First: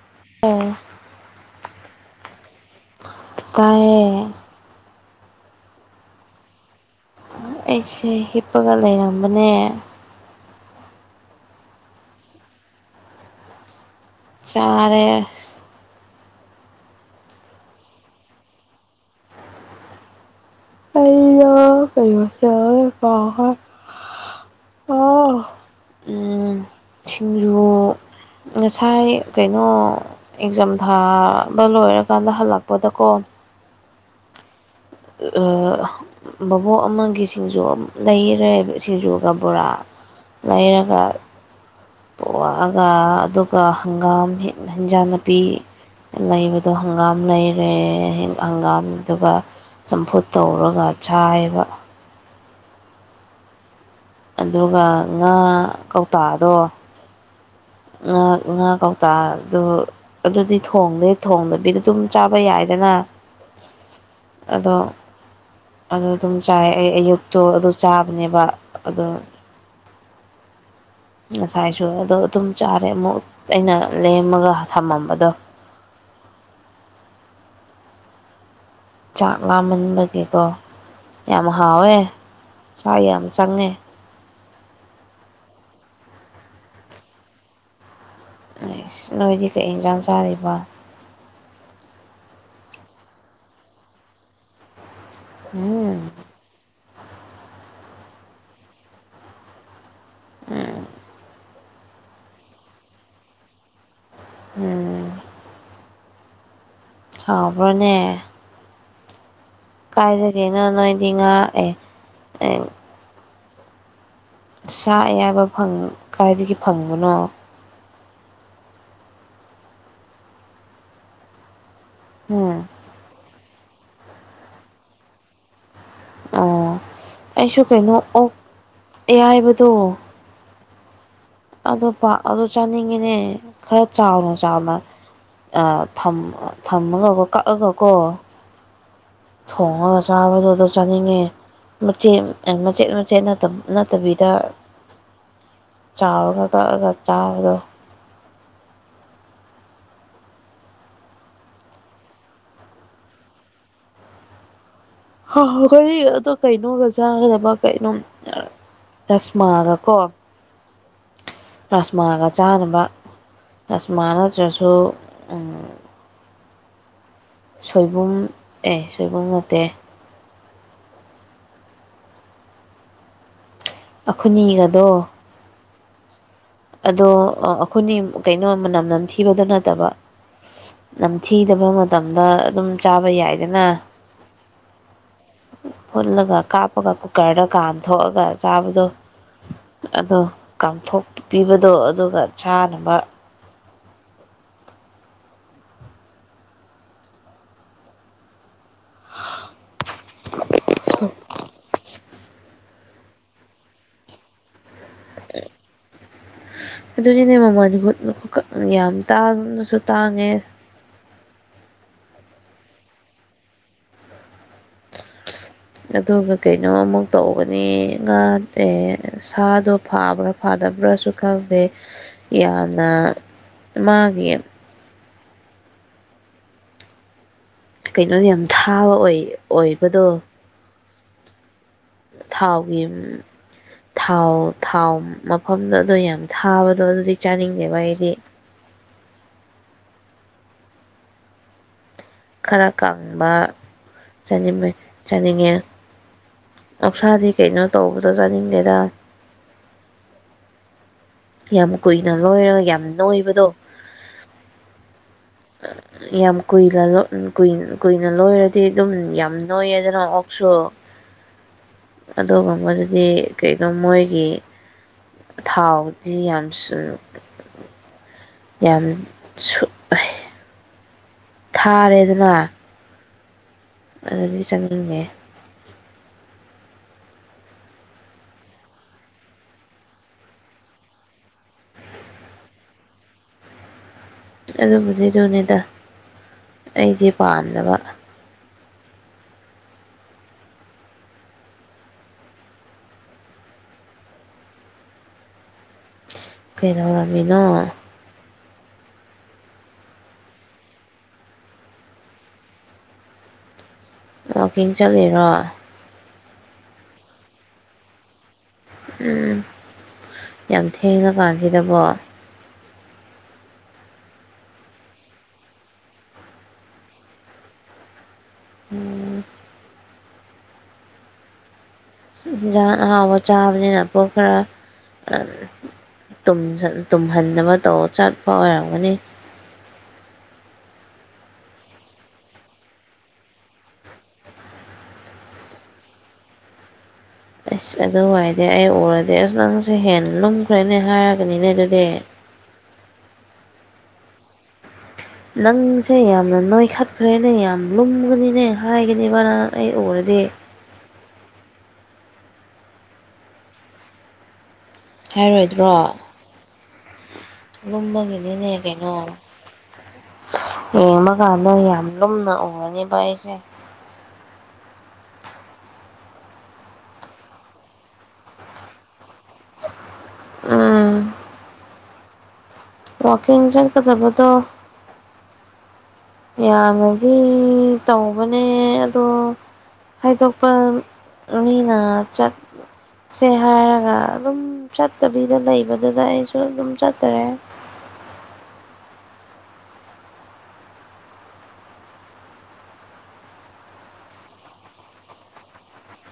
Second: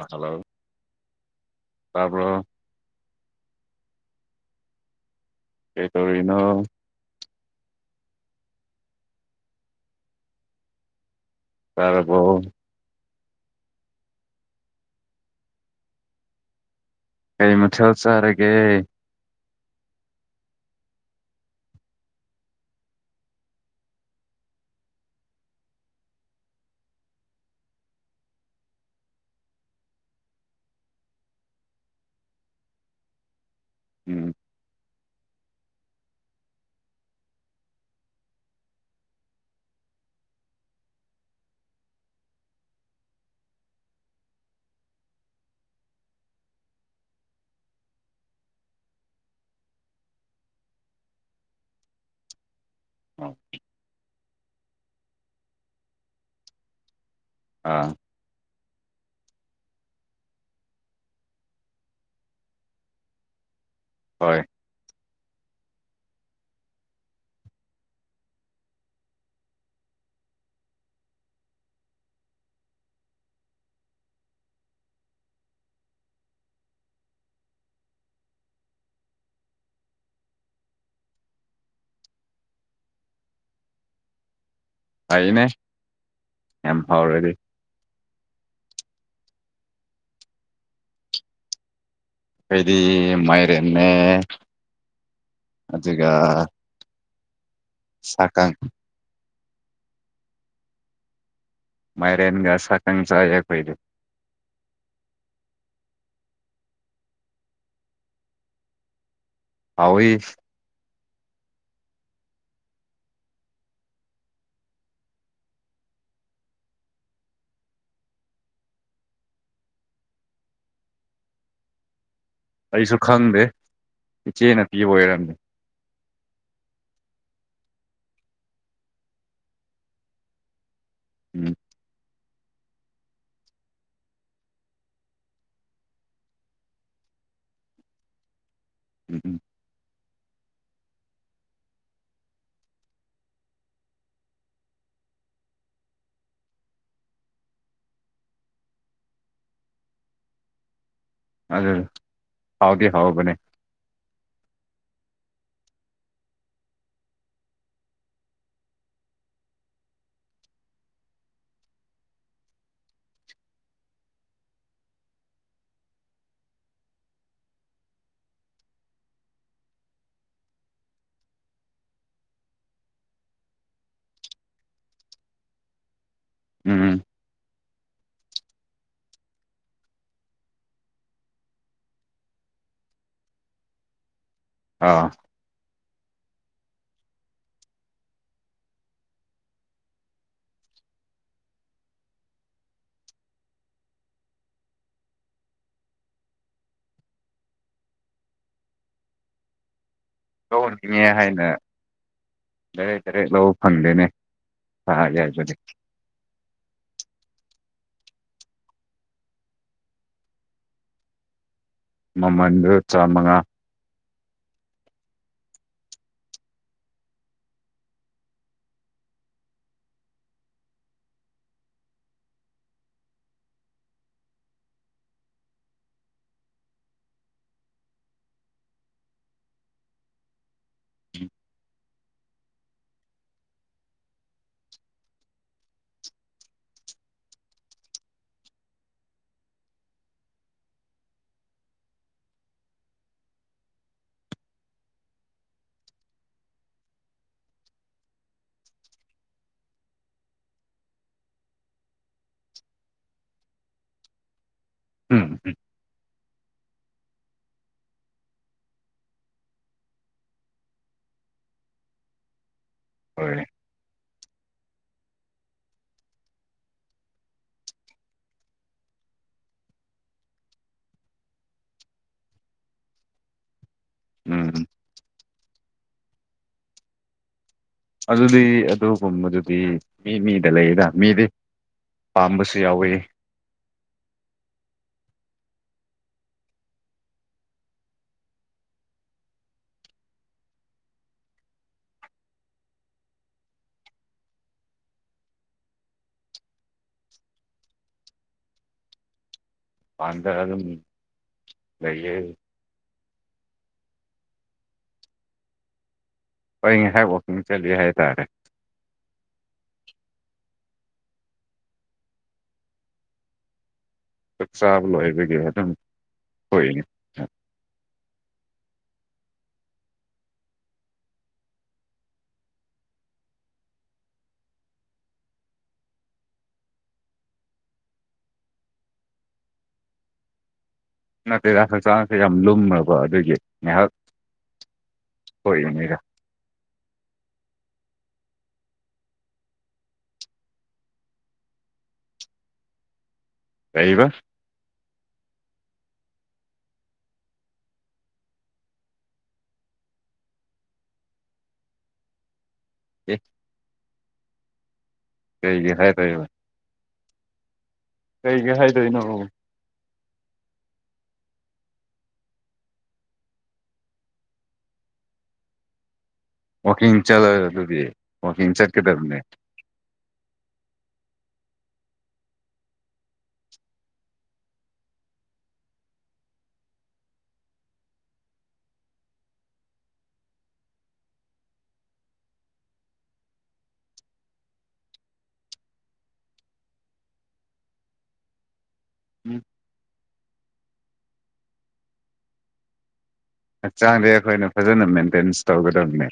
ꯑꯥ hello ꯑꯦ ꯇꯥꯕ꯭ꯔꯣ ꯇꯥꯏꯌꯦ ꯀꯩꯇꯧꯔꯤꯅꯣ ꯑꯩꯁꯦ ꯍꯤꯞꯄꯒꯥ ꯂꯩꯔꯝꯕꯅꯦ ꯆꯥꯔꯥꯕꯣ ꯆꯥꯔꯦ ꯀꯩ ꯃꯥꯊꯦꯜ ꯆꯥꯔꯥꯒꯦ ꯑꯣ ꯀꯩ ꯃꯊꯦꯜꯅꯣ ꯀꯥꯎꯈ꯭ꯔꯦ ꯎꯝ ꯁꯤꯡꯖꯨ ꯉꯁꯥꯏ ꯀꯩꯅꯣ ꯑꯦꯛꯖꯥꯝ ꯊꯥꯕ ꯂꯣꯏꯔꯥꯀꯥꯟꯗꯥ ꯍꯜꯂꯛꯄꯥꯗꯀꯣ ꯎꯝ ꯑꯥ ꯕꯣꯕꯣꯛ ꯑꯃꯥꯒꯤ ꯁꯤꯡꯖꯨ ꯂꯩꯔꯦ ꯁꯤꯡꯖꯨꯒꯥ ꯕꯣꯔꯥ ꯂꯩꯔꯒꯥ ꯄꯣꯔꯛꯑꯒ ꯑꯗꯨꯒ ꯍꯪꯒꯥꯝ ꯍꯦ ꯍꯦꯟꯖꯥꯡ ꯅꯥꯄꯤ ꯂꯩꯕꯗꯣ ꯍꯪꯒꯥꯝ ꯂꯩꯔꯦ ꯍꯦ ꯍꯪꯒꯥꯝ ꯑꯗꯨꯒ ꯆꯝꯐꯨꯠ ꯇꯧꯔꯒ ꯆꯥꯏꯕ [unintelligible] ꯑꯗꯨꯒ ꯉꯥ ꯀꯧꯇꯥꯗꯣ ꯑꯥ ꯉꯥ ꯉꯥ ꯀꯧꯇꯥꯗꯨ ꯑꯗꯨꯗꯤ ꯊꯣꯡꯗꯦ ꯊꯣꯡꯗꯕꯤꯗ ꯑꯗꯨꯝ ꯆꯥꯕ ꯌꯥꯏꯗꯅ ꯍꯣꯏ ꯑꯗꯣ ꯑꯗꯨ ꯑꯗꯨꯝ ꯆꯥꯏ ꯑꯩ ꯑꯌꯨꯛꯇꯣ ꯑꯗꯨ ꯆꯥꯕꯅꯦꯕ ꯑꯗꯨ ꯉꯁꯥꯏꯁꯨ ꯑꯗꯣ ꯑꯗꯨꯝ ꯆꯥꯔꯦ ꯑꯃꯨꯛ ꯑꯩꯅ ꯂꯦꯝꯃꯒ ꯊꯝꯃꯝꯕꯗꯣ ꯆꯥꯛ ꯂꯥꯝꯃꯟꯕꯒꯤꯀꯣ ꯌꯥꯝ ꯍꯥꯎꯋꯦ ꯆꯥꯛ ꯌꯥꯝ ꯆꯪꯉꯦ ꯐꯩꯅꯦ ꯌꯥꯝ ꯐꯥꯎꯔꯗꯤ ꯑꯩꯁ ꯅꯣꯏꯗꯤ ꯀꯩ ꯌꯦꯟꯁꯥꯡ ꯆꯥꯔꯤꯕ ꯑꯩꯩꯗꯤ ꯃꯥꯏꯔꯦꯟꯅꯦ ꯎꯝ ꯑꯗꯨꯒ ꯁꯥꯀꯪ ꯑꯥ ꯃꯥꯏꯔꯦꯟꯒ ꯁꯥꯀꯪ ꯆꯥꯏ ꯑꯈꯣꯏꯗꯤ ꯎꯝ ꯍꯥꯎꯕ꯭ꯔꯣꯅꯦ ꯍꯥꯎꯋꯤ ꯀꯥꯏꯗꯒꯤꯅꯣ ꯅꯣꯏꯗꯤ ꯉꯥ ꯑꯦ ꯑꯦꯡ ꯁꯥ ꯑꯌꯥꯏꯕ ꯐꯪ ꯀꯥꯏꯗꯒꯤ ꯐꯪꯕꯅꯣ ꯍꯨ ꯑꯩꯁꯨ ꯈꯪꯗꯦ ꯏꯆꯦꯅ ꯄꯤꯕ ꯑꯣꯏꯔꯝꯃꯦ ꯑꯣ ꯑꯩꯁꯨ ꯀꯩꯅꯣ ꯑꯣꯛ ꯑꯌꯥꯏꯕꯗꯣ ꯎꯝ ꯑꯗꯨ ꯄꯥꯝ ꯑꯗꯨ ꯆꯥꯅꯤꯡꯉꯤꯅꯦ ꯈꯔ ꯆꯥꯎꯅ ꯆꯥꯎꯅ ꯑꯥ ꯊꯝ ꯊꯝꯃꯒꯀꯣ ꯀꯛꯑꯒꯀꯣ [unintelligible] ꯊꯣꯡꯉꯒ ꯆꯥꯕꯗꯨ ꯑꯗꯣ ꯆꯥꯅꯤꯡꯉꯦ ꯃꯆꯦꯠ ꯑꯥ ꯃꯆꯦꯠ ꯃꯆꯦꯠ ꯅꯠꯇ ꯅꯠꯇꯕꯤꯗ ꯆꯥꯎꯔꯒ ꯀꯛꯑꯒ ꯆꯥꯕꯗꯨ ꯑꯗꯨ ꯍꯥꯎꯗꯤ ꯍꯥꯎꯕꯅꯦ ꯍꯥꯎꯒꯅꯤ ꯑꯗꯣ ꯀ ꯩꯅꯣꯒ ꯆꯥꯒꯗꯕ ꯀꯩꯅꯣ ꯔꯁꯃꯥꯒ ꯀꯣ ꯔꯁꯃꯥꯒ ꯆꯥꯅꯕ ꯔꯁꯃꯥ ꯅꯠꯇ꯭ꯔꯁꯨ ꯑꯥ ꯁꯣꯏꯕꯨꯝ ꯑꯦ ꯁꯣꯏꯕꯨꯝ ꯅꯠꯇꯦ ꯑꯈꯨꯅꯤꯒꯗꯣ ꯎꯝ ꯑꯗꯣ ꯑꯥ ꯑꯈꯨꯅꯤ ꯀꯩꯅꯣ ꯃꯅꯝ ꯅꯝꯊꯤꯕꯗꯣ ꯅꯠꯇꯕ ꯅꯝꯊꯤꯗꯕ ꯃꯇꯝꯗ ꯑꯗꯨꯝ ꯆꯥꯕ ꯌꯥꯏꯗꯅ [unintelligible] ꯐꯨꯠꯂꯒ ꯀꯥꯞꯄꯒ ꯀꯨꯀꯔꯗ ꯀꯥꯝ ꯊꯣꯛꯑꯒ ꯆꯥꯕꯗꯣ ꯑꯗꯣ ꯀꯥꯝꯊꯣꯛꯄꯤꯕꯗꯣ ꯑꯗꯨꯒ ꯆꯥꯅꯕ [unintelligible] ꯂꯧꯍꯟꯅꯤꯡꯉꯦ ꯍꯥꯏꯅ ꯗꯥꯏꯔꯦꯛ ꯗꯥꯏꯔꯦꯛ ꯂꯧꯕ ꯐꯪꯗꯦꯅꯦ [unintelligible] ꯒꯦ ꯍꯥꯢꯕꯒꯤ ꯑꯗꯨꯅꯤꯅꯦ ꯃꯃꯜꯗꯨ [unintelligible] ꯌꯥꯝ ꯇꯥꯡꯉꯁꯨ ꯇꯥꯡꯉꯦ ꯃꯃꯟꯗꯨ ꯆꯥ ꯃꯉꯥ [unintelligible] ꯑꯗꯨꯒ ꯀꯩꯅꯣ ꯑꯃꯨꯛ ꯇꯧꯕꯅꯤ ꯉꯥ ꯑꯦ ꯁꯥꯗꯣ ꯐꯥꯕ꯭ꯔꯥ ꯐꯥꯗꯕ꯭ꯔꯁꯨ ꯈꯪꯗꯦ ꯌꯥꯝꯅ ꯃꯥꯒꯤ ꯀꯩꯅꯣ ꯌꯥꯝ ꯊꯥꯕ ꯑꯣꯏ ꯑꯣꯏꯕꯗꯣ꯫ ꯊꯥꯎꯒꯤ ꯊꯥꯎ ꯊꯥꯎ ꯃꯐꯝꯗ ꯑꯗꯣ ꯌꯥꯝ ꯊꯥꯕꯗꯣ ꯑꯗꯨꯗꯤ ꯆꯥꯅꯤꯡꯗꯦꯕ ꯑꯩꯗꯤ꯫ ꯈꯔ ꯀꯪꯕ ꯆꯥꯅꯤꯡꯕꯩ ꯆꯥꯅꯤꯡꯉꯦ꯫ ꯑꯣꯛꯁꯥꯗꯤ ꯀꯩꯅꯣ ꯇꯧꯕꯗꯣ ꯆꯥꯅꯤꯡꯗꯦꯗ꯫ ꯌꯥꯝ ꯀꯨꯏꯅ ꯂꯣꯏꯔꯒ ꯌꯥꯝ ꯅꯣꯏꯕꯗꯣ꯫ ꯎꯝ ꯫ [unintelligible] ꯌꯥꯝ ꯀꯨꯏꯂ ꯂꯣ ꯀꯨꯏꯅ ꯀꯨꯢꯅ ꯂꯣꯏꯔꯗꯤ ꯑꯗꯨꯝ ꯌꯥꯝ ꯅꯣꯏꯌꯦꯗꯅ ꯑꯣꯛꯁꯨ꯫ ꯑꯗꯣꯒꯨꯝꯕꯗꯨ- ꯗꯤ ꯍꯣꯏ ꯀꯩꯅꯣ ꯃꯣꯏꯒꯤ ꯊꯥꯎꯗꯤ ꯌꯥꯝꯁꯨ ꯌꯥꯝ ꯁꯨꯠ ꯊꯥꯔꯦꯗꯅ꯫ ꯑꯗꯨꯗꯤ ꯎꯝ ꯆꯥꯅꯤꯡꯉꯦ꯫ ꯑꯗꯨꯗꯤ ꯑꯗꯨꯒꯨꯝꯕꯗꯨꯗꯤ ꯃꯤ ꯃꯤꯗ ꯂꯩꯌꯦꯗ ꯃꯤꯗꯤ ꯄꯥꯝꯕꯁꯨ ꯌꯥꯎꯋꯦ꯫ ꯑꯗꯨꯕꯨꯗꯤ ꯑꯗꯨꯅꯤꯗ ꯑꯩꯗꯤ ꯄꯥꯝꯗꯕ꯫ ꯀꯩꯗꯧꯔꯝꯃꯤꯅꯣ꯫ ꯄꯥꯟꯗ ꯑꯗꯨꯝ ꯂꯩꯌꯦ꯫ ꯋꯥꯀꯤꯡ ꯆꯠꯂꯤꯔꯣ꯫ ꯑꯩ ꯉꯥꯏꯍꯥꯛ ꯋꯥꯛꯀꯤꯡ ꯆꯠꯂꯤ ꯍꯥꯏꯇꯥꯔꯦ꯫ ꯎꯝ ꯌꯥꯝ ꯊꯦꯡꯉ ꯀꯥꯟꯁꯤꯗꯕꯣ꯫ ꯆꯥꯛ ꯆꯥꯕ ꯂꯣꯏꯕꯒꯤ ꯑꯗꯨꯝ ꯊꯣꯛꯏꯅꯤ꯫ ꯎꯝ꯫ ꯍꯤꯟꯖꯥꯡ ꯑꯍꯥꯎꯕ ꯆꯥꯕꯅꯤꯅ ꯄꯨꯛ ꯈꯔ ꯑꯝ ꯇꯨꯝꯖꯟ ꯇꯨꯝꯍꯟꯅꯕꯥ ꯇꯧ ꯆꯠꯄ ꯑꯣꯏꯔꯝꯒꯅꯤ꯫ ꯅꯠꯇꯦꯗ ꯍꯛꯆꯥꯡꯁꯦ ꯌꯥꯝ ꯂꯨꯝꯃꯀꯣ ꯑꯗꯨꯒꯤ ꯉꯥꯏꯍꯥꯛ ꯊꯣꯛꯏꯝꯅꯦꯗ ꯑꯁ ꯑꯗꯨ ꯑꯣꯏꯔꯗꯤ ꯑꯩ ꯎꯔꯗꯤ ꯑꯁ ꯅꯪꯁꯦ ꯍꯦꯟꯅ ꯂꯨꯝꯈ꯭ꯔꯦꯅꯦ ꯍꯥꯏꯔꯒꯅꯤꯅꯦ ꯑꯗꯨꯗꯤ꯫ ꯀꯩꯕꯥ꯫ ꯅꯪꯁꯦ ꯌꯥꯝꯅ ꯅꯣꯏꯈꯠꯈ꯭ꯔꯦꯅꯦ ꯌꯥꯝ ꯂꯨꯝꯒꯅꯤꯅꯦ ꯍꯥꯏꯒꯅꯤꯕ ꯅꯪ ꯑꯩ ꯎꯔꯗꯤ꯫ ꯑꯦ꯫ ꯀꯩꯒꯤ ꯍꯥꯏꯔꯣꯏꯗ꯭ꯔꯣ ꯍꯥꯏꯗꯣꯏꯕ꯫ ꯂꯨꯝꯕꯒꯤꯅꯤꯅꯦ ꯀꯩꯒꯤ ꯒꯩꯅꯣ꯫ ꯍꯥꯏꯗꯣꯏꯅꯣ ꯌꯦꯡꯕꯀꯥꯟꯗ ꯌꯥꯝ ꯂꯨꯝꯅ ꯎꯔꯅꯦꯕ ꯑꯩꯁꯦ꯫ ꯋꯥꯛꯀꯤꯡ ꯆꯠꯂꯒ ꯑꯗꯨꯗꯤ ꯋꯥꯛꯀꯤꯡ ꯆꯠꯀꯗꯕꯅꯦ꯫ ꯎꯝ꯫ ꯋꯥꯀꯤꯡ ꯖꯠꯀꯗꯕꯗꯣ꯫ ꯌꯥꯝꯅꯗꯤ ꯇꯧꯕꯅꯦ ꯑꯗꯣ꯫ ꯍꯥꯏꯗꯣꯛꯄ ꯃꯤꯅ ꯆꯠ ꯁꯦ ꯍꯥꯏꯔꯒ ꯑꯗꯨꯝ ꯆꯠꯇꯕꯤꯗ ꯂꯩꯕꯗꯨꯗ ꯑꯩꯁꯨ ꯑꯗꯨꯝ ꯆꯠꯇꯔꯦ꯫ ꯎꯝ꯫ ꯍꯛꯆꯥꯡꯗꯤ ꯑꯩꯈꯣꯏꯅ ꯐꯖꯅ ꯃꯦꯟꯇꯦꯟꯁ ꯇꯧꯒꯗꯕꯅꯦ꯫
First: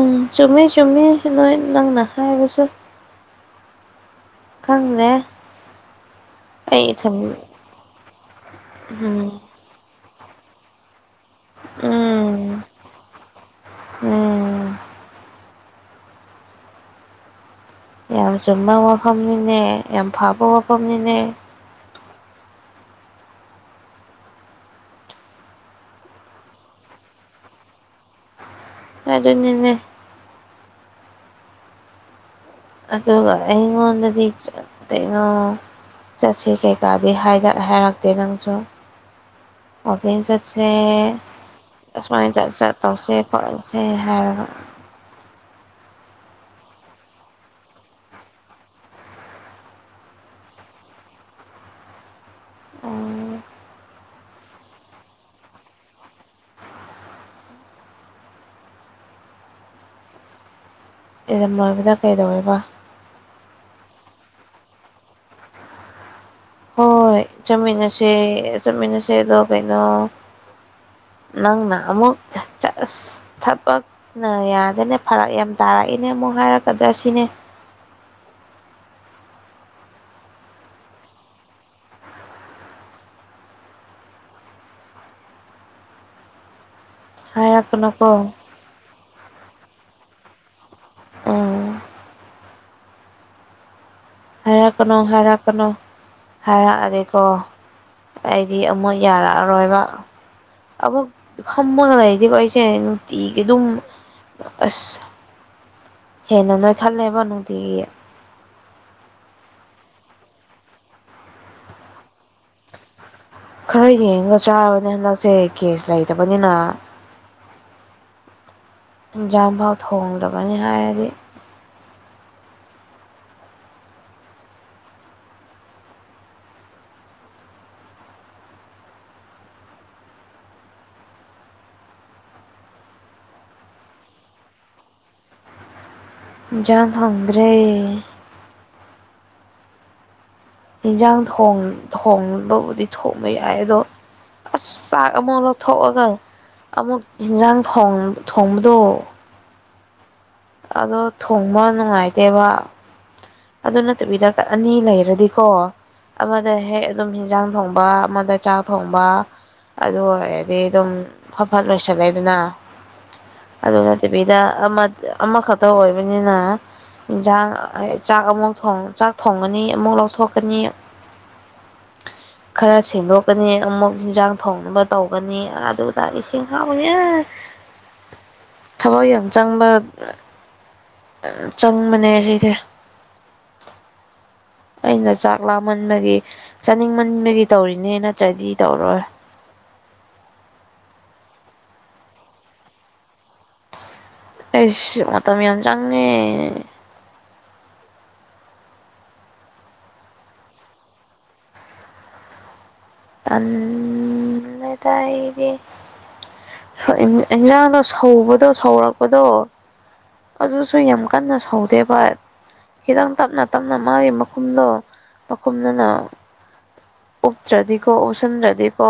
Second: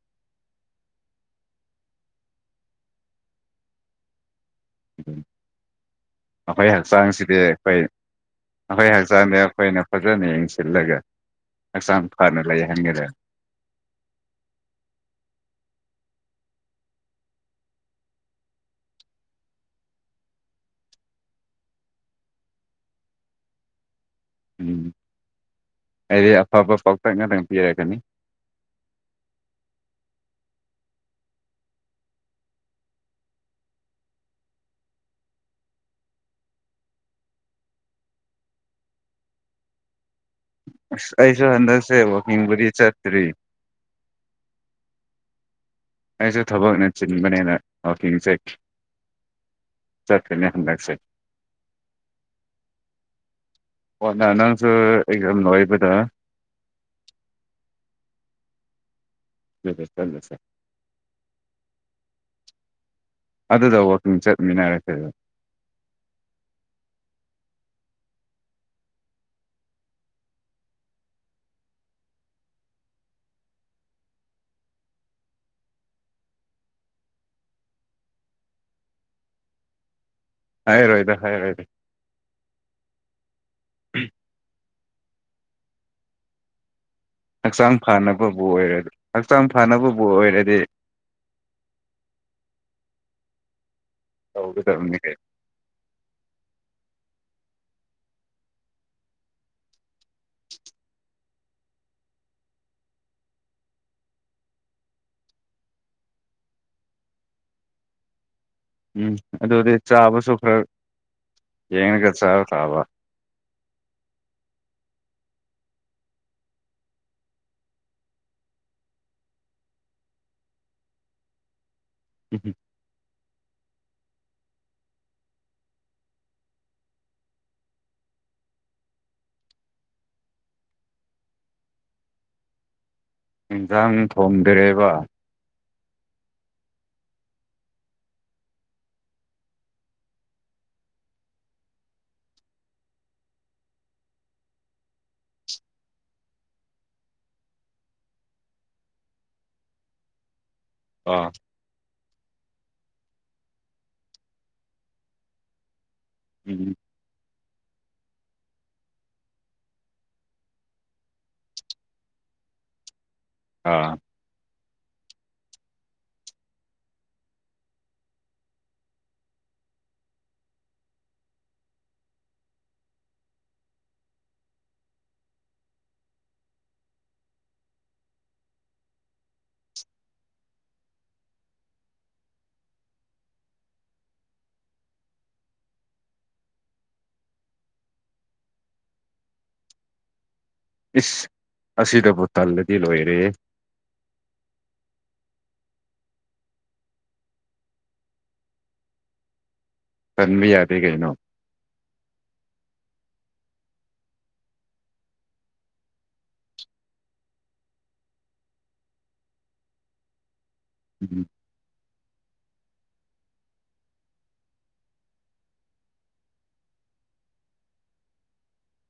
ꯎꯝ ꯆꯨꯝꯃꯤ ꯆꯨꯝꯃꯤ ꯅꯣꯏ ꯅꯪꯅ ꯍꯥꯏꯕꯁꯨ꯫ ꯈꯪꯗꯦ꯫ ꯑꯩꯈꯣꯏ ꯑꯩ ꯏꯊꯟ ꯍꯛꯆꯥꯡꯁꯤꯗꯤ ꯑꯩꯈꯣꯏ ꯑꯩꯈꯣꯏ ꯎꯝ ꯍꯛꯆꯥꯡꯗꯤ ꯑꯩꯈꯣꯏꯅ ꯐꯖꯅ ꯌꯦꯡꯁꯤꯜꯂꯒ ꯍꯛꯆꯥꯡ ꯐꯅ ꯂꯩ ꯎꯝ ꯍꯟꯒꯗ ꯎꯝ꯫ ꯌꯥꯝ ꯆꯨꯝꯕ ꯋꯥꯐꯝꯅꯤꯅꯦ ꯌꯥꯝ ꯐꯕ ꯋꯥꯐꯝꯅꯤꯅꯦ꯫ ꯎꯝ ꯑꯩ ꯑꯐꯕ ꯄꯥꯎꯇꯥꯛ ꯉꯥꯛꯇꯪ ꯄꯤꯔꯛꯀꯅꯤ꯫ ꯑꯗꯨꯅꯤꯅꯦ꯫ ꯑꯗꯨꯒ ꯑꯩꯉꯣꯟꯗꯗꯤ ꯀꯩꯅꯣ ꯆꯠꯁꯦ ꯀꯩꯀꯥꯗꯤ ꯍꯥꯏꯗꯛ ꯍꯥꯏꯔꯛꯇꯦ ꯅꯪꯁꯨ ꯋꯥꯀꯤꯡ ꯆꯠ ꯁꯦ ꯑꯩꯁꯨ ꯍꯟꯗꯛꯁꯦ ꯑꯁꯨꯃꯥꯏꯅ ꯋꯥꯛꯀꯤꯡꯕꯨꯗꯤ ꯆꯠꯇꯧꯁꯦ ꯆꯠꯇ꯭ꯔꯤ ꯈꯣꯠꯂꯁꯦ ꯍꯥꯏꯔꯒ꯫ ꯅꯡꯁꯨ ꯊꯕꯛꯅ ꯆꯤꯟꯕꯅꯦꯅ ꯋꯥꯀꯤꯡꯆꯠ ꯆꯠꯀꯅꯤ ꯍꯗꯛꯁꯦ꯫ ꯑꯣ ꯅ ꯅꯪꯁꯨ ꯑꯦꯛꯖꯥꯝ ꯂꯣꯏꯕꯗ꯫ ꯗꯨꯒ ꯆꯠꯂꯨꯁꯦ ꯫ ꯑꯦꯖꯥꯝ ꯂꯣꯏꯕꯗ ꯀꯩꯗꯧꯋꯦꯕ꯫ ꯑꯗꯨꯗ ꯋꯥꯛꯀꯤꯡ ꯆꯠꯃꯤꯟꯅꯔꯁꯦꯕ ꯫ ꯍꯣꯏ ꯆꯠꯃꯤꯟꯅꯁꯦ ꯆꯠꯃꯤꯟꯅꯁꯦ ꯑꯗꯣ ꯀꯩꯅꯣ꯫ ꯅꯪꯅ ꯑꯃꯨꯛ ꯆ ꯆ ꯑꯁ ꯊꯕꯛ꯫ ꯅ ꯌꯥꯗꯦꯅꯦ ꯐꯔꯛ ꯌꯥꯝ ꯇꯥꯔꯛꯏꯅꯦ ꯑꯃꯨꯛ ꯍꯥꯏꯔꯛꯀꯗ꯭ꯔ ꯁꯤꯅꯤ ꯫ ꯍꯥꯏꯔꯣꯏꯗ ꯍꯥꯏꯔꯣꯏꯗ꯫ ꯍꯛꯆꯥꯡ ꯍꯥꯏꯔꯛꯀꯅꯨꯀꯣ ꯐꯅꯕꯕꯨ ꯑꯣꯏꯔ ꯍꯛꯆꯥꯡ ꯐꯅꯕꯕꯨ ꯑꯣꯏꯔꯗꯤ ꯎꯝ ꯍꯥꯏꯔꯛ ꯀꯅꯣ ꯍꯥꯏꯔꯛ ꯀꯩꯅꯣ ꯍꯥꯏꯔꯛꯑꯗꯤꯀꯣ ꯑꯩꯗꯤ ꯑꯃꯨꯛ ꯌꯥꯔꯛꯑꯔꯣꯏꯕ ꯑꯃꯨꯛ ꯐꯝꯃꯒ ꯂꯩꯔꯗꯤ ꯑꯩꯁꯦ ꯅꯨꯡꯇꯤꯒꯤ ꯑꯗꯨꯝ ꯑꯁ ꯍꯦꯟꯅ ꯅꯣꯏꯈꯠꯂꯦꯕ ꯅꯨꯡꯇꯤꯒꯤ ꯎꯝ ꯑꯗꯨꯗꯤ ꯆꯥꯕꯁꯨ ꯈꯔ ꯌꯦꯡꯉꯒ ꯆꯥꯕ ꯇꯥꯕ ꯈꯔ ꯌꯦꯡꯉꯒ ꯆꯥꯔꯕꯅꯦ ꯍꯟꯗꯛꯁꯦ ꯀꯦꯁ ꯂꯩꯇꯕꯅꯤꯅ ꯌꯦꯟꯖꯥꯡꯐꯥꯎ ꯊꯣꯡꯗꯕꯅꯤ ꯍꯥꯏꯔꯗꯤ ꯎꯝꯍꯨꯝ ꯏꯟꯁꯥꯡ ꯊꯣꯡꯗ꯭ꯔꯦꯕ ꯏꯟꯖꯥꯡ ꯊꯣꯡꯗ꯭ꯔꯦ ꯏꯟꯖꯥꯡ ꯊꯣꯡ ꯊꯣꯡꯕꯕꯨꯗꯤ ꯊꯣꯡꯕ ꯌꯥꯏ ꯑꯗꯣ ꯑꯁ ꯆꯥꯛ ꯑꯃꯨꯛ ꯂꯧꯊꯣꯛꯑꯒ ꯑꯃꯨꯛ ꯌꯦꯟꯖꯥꯡ ꯊꯣꯡ ꯊꯣꯡꯕꯗꯣ ꯑꯗꯣ ꯑꯥ ꯊꯣꯡꯕ ꯅꯨꯡꯉꯥꯏꯇꯦꯕ ꯑꯗꯨ ꯅꯠꯇꯕꯤꯗ ꯑꯅꯤ ꯂꯩꯔꯗꯤꯀꯣ ꯑꯃꯗ ꯎꯝ ꯍꯦꯛ ꯑꯗꯨꯝ ꯑꯦꯟꯖꯥꯡ ꯊꯣꯡꯕ ꯑꯃꯗ ꯆꯥꯛ ꯊꯣꯡꯕ ꯑꯗꯨ ꯑꯣꯏꯔꯗꯤ ꯑꯗꯨꯝ ꯐꯠ ꯐꯠ ꯂꯣꯏꯁꯜꯂꯦꯗꯅ ꯑꯗꯨ ꯑꯥ ꯅꯠꯇꯕꯤꯗ ꯑꯃꯈꯛꯇ ꯑꯣꯏꯕꯅꯤꯅ ꯌꯦꯟꯁꯥꯡ ꯆꯥꯛ ꯑꯃꯨꯛ ꯊꯣꯡ ꯆꯥꯛ ꯊꯣꯡꯒꯅꯤ ꯑꯃꯨꯛ ꯂꯧꯊꯣꯛꯀꯅꯤ ꯈꯔ ꯁꯦꯡꯗꯣꯛꯀꯅꯤ ꯑꯃꯨꯛ ꯏꯟꯁꯥꯡ ꯊꯣꯡꯅꯕ ꯇꯧꯒꯅꯤ ꯑꯗꯨꯗ ꯏꯁꯤꯡ ꯍꯥꯎꯕꯅꯤꯍꯦ ꯊꯕꯛ ꯌꯥꯝ ꯆꯪꯕ ꯆꯪꯕꯅꯦ ꯁꯤꯁꯦ ꯑꯩꯅ ꯆꯥꯛ ꯂꯥꯃꯟꯕꯒꯤ ꯆꯥꯅꯤꯡꯃꯟꯕꯒꯤ ꯇꯧꯔꯤꯅꯦ ꯅꯠꯇ꯭ꯔꯗꯤ ꯇꯧꯔꯣꯏ ꯏꯁ ꯑꯁꯤꯗꯕꯨ ꯇꯜꯂꯗꯤ ꯂꯣꯏꯔꯦꯍꯦ ꯑꯩꯁ ꯃꯇꯝ ꯌꯥꯝ ꯆꯪꯕꯅꯦ ꯇꯟꯕ ꯌꯥꯗꯦ ꯀꯩꯅꯣ ꯇꯟꯗꯦꯗ ꯑꯩꯗꯤ ꯍꯣꯏ ꯏꯟꯖꯥꯡꯗꯣ ꯁꯧꯕꯗꯣ ꯁꯧꯔꯛꯄꯗꯣ ꯑꯗꯨꯁꯨ ꯌꯥꯝ ꯎꯝ ꯀꯟꯅ ꯁꯧꯗꯦꯕ ꯈꯤꯇꯪ ꯇꯞꯅ ꯇꯞꯅ ꯃꯥꯒꯤ ꯃꯈꯨꯝꯗꯣ ꯃꯈꯨꯝꯗꯨꯅ ꯎꯞꯇ꯭ꯔꯗꯤꯀꯣ ꯎꯞꯁꯟꯗ꯭ꯔꯗꯤꯀꯣ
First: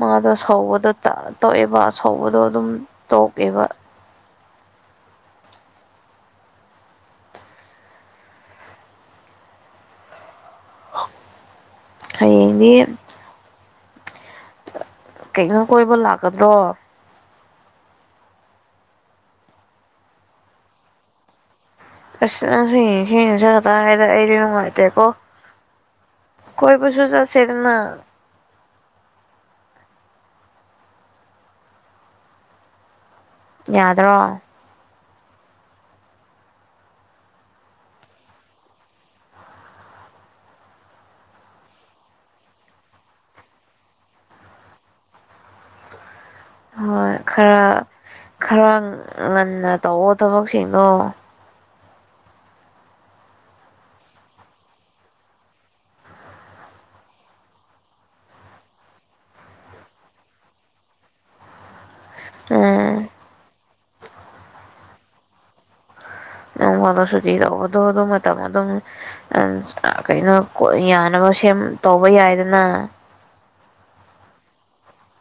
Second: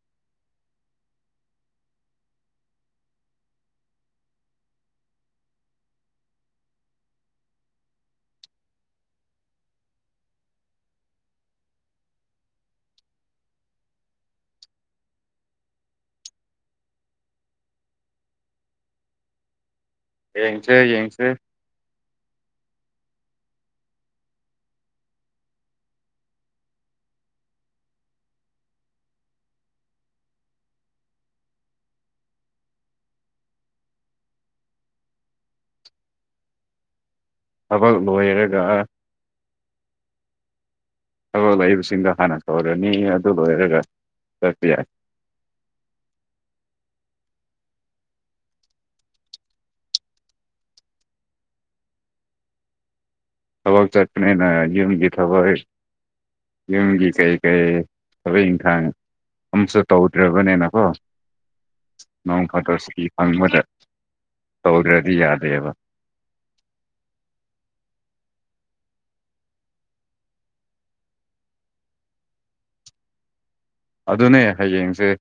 ꯃꯥꯗꯣ ꯁꯧꯕꯗꯣ ꯇꯣꯛꯑꯦꯕ ꯑꯁꯧꯕꯗꯣ ꯑꯗꯨꯝ ꯇꯣꯛꯑꯦꯕ ꯍꯌꯦꯡꯗꯤ ꯀꯩꯅꯣ ꯀꯣꯏꯕ ꯂꯥꯛꯀꯗ꯭ꯔꯣ ꯌꯦꯡꯁꯦ ꯌꯦꯡꯁꯦ ꯑꯁ ꯅꯪ ꯍꯌꯦꯡ ꯍꯌꯦꯡ ꯆꯠꯀꯗ꯭ꯔꯥ ꯍꯥꯏꯗꯣ ꯑꯩꯗꯤ ꯅꯨꯡꯉꯥꯏꯇꯦꯀꯣ ꯀꯣꯏꯕꯁꯨ ꯆꯠꯁꯦꯗꯅ ꯌꯥꯗ꯭ꯔꯣ ꯊꯕꯛ ꯂꯣꯏꯔꯒ ꯊꯕꯛ ꯂꯩꯕꯁꯤꯡꯗꯣ ꯍꯥꯟꯅ ꯇꯧꯔꯅꯤ ꯑꯗꯨ ꯂꯣꯏꯔꯒ ꯆꯠꯄ ꯌꯥꯏ ꯍꯣꯏ ꯈꯔ ꯈꯔ ꯉꯟꯅ ꯇꯧꯋꯣ ꯊꯕꯛꯁꯤꯡꯗꯣ ꯊꯕꯛ ꯆꯠꯄꯅꯦꯅ ꯌꯨꯝꯒꯤ ꯊꯕꯛ ꯌꯨꯝꯒꯤ ꯀꯩ ꯀꯩ ꯊꯥꯕꯛ ꯏꯟꯈꯥꯡ ꯑꯝꯁꯨ ꯇꯧꯗ꯭ꯔꯕꯅꯦꯅꯀꯣ ꯅꯣꯡ ꯐꯥꯗꯣꯛ ꯁꯤꯀꯤ ꯎꯝ ꯐꯪꯕꯗ ꯇꯧꯗ꯭ꯔꯗꯤ ꯌꯥꯗꯦꯕ ꯅꯣꯡ ꯐꯗꯣꯛ ꯁꯨꯇꯤ ꯂꯧꯕꯗꯣ ꯑꯗꯨ ꯃꯇꯝꯗ ꯑꯗꯨꯝ ꯑ ꯀꯩꯅꯣ ꯀꯣ ꯌꯥꯅꯕ ꯁꯦꯝ ꯇꯧꯕ ꯌꯥꯏꯗꯅ ꯑꯗꯨꯅꯦ ꯍꯌꯦꯡꯁꯦ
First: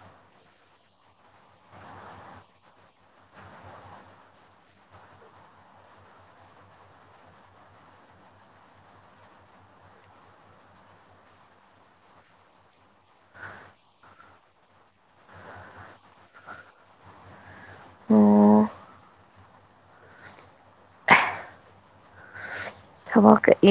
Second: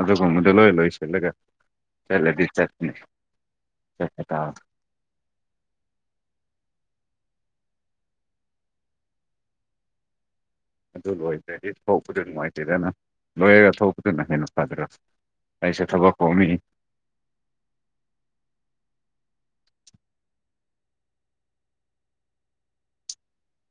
ꯑꯗꯨꯒꯨꯝꯕꯗꯣ ꯂꯣꯏ ꯂꯣꯏꯁꯤꯜꯂꯒ ꯆꯠꯂꯗꯤ ꯆꯠꯅꯤ ꯆꯠꯄꯇ ꯑꯗꯨ ꯂꯣꯏꯗ꯭ꯔꯗꯤ ꯊꯣꯛꯕꯗꯨ ꯅꯨꯡꯉꯥꯏꯇꯦꯗꯅ ꯂꯣꯏꯔꯒ ꯊꯣꯛꯕꯗꯨꯅ ꯍꯦꯟꯅ ꯐꯗꯔ ꯑꯩꯁꯨ ꯊꯕꯛ ꯀꯣꯃꯤ ꯑꯣ ꯊꯕꯛꯀ ꯏꯌꯨ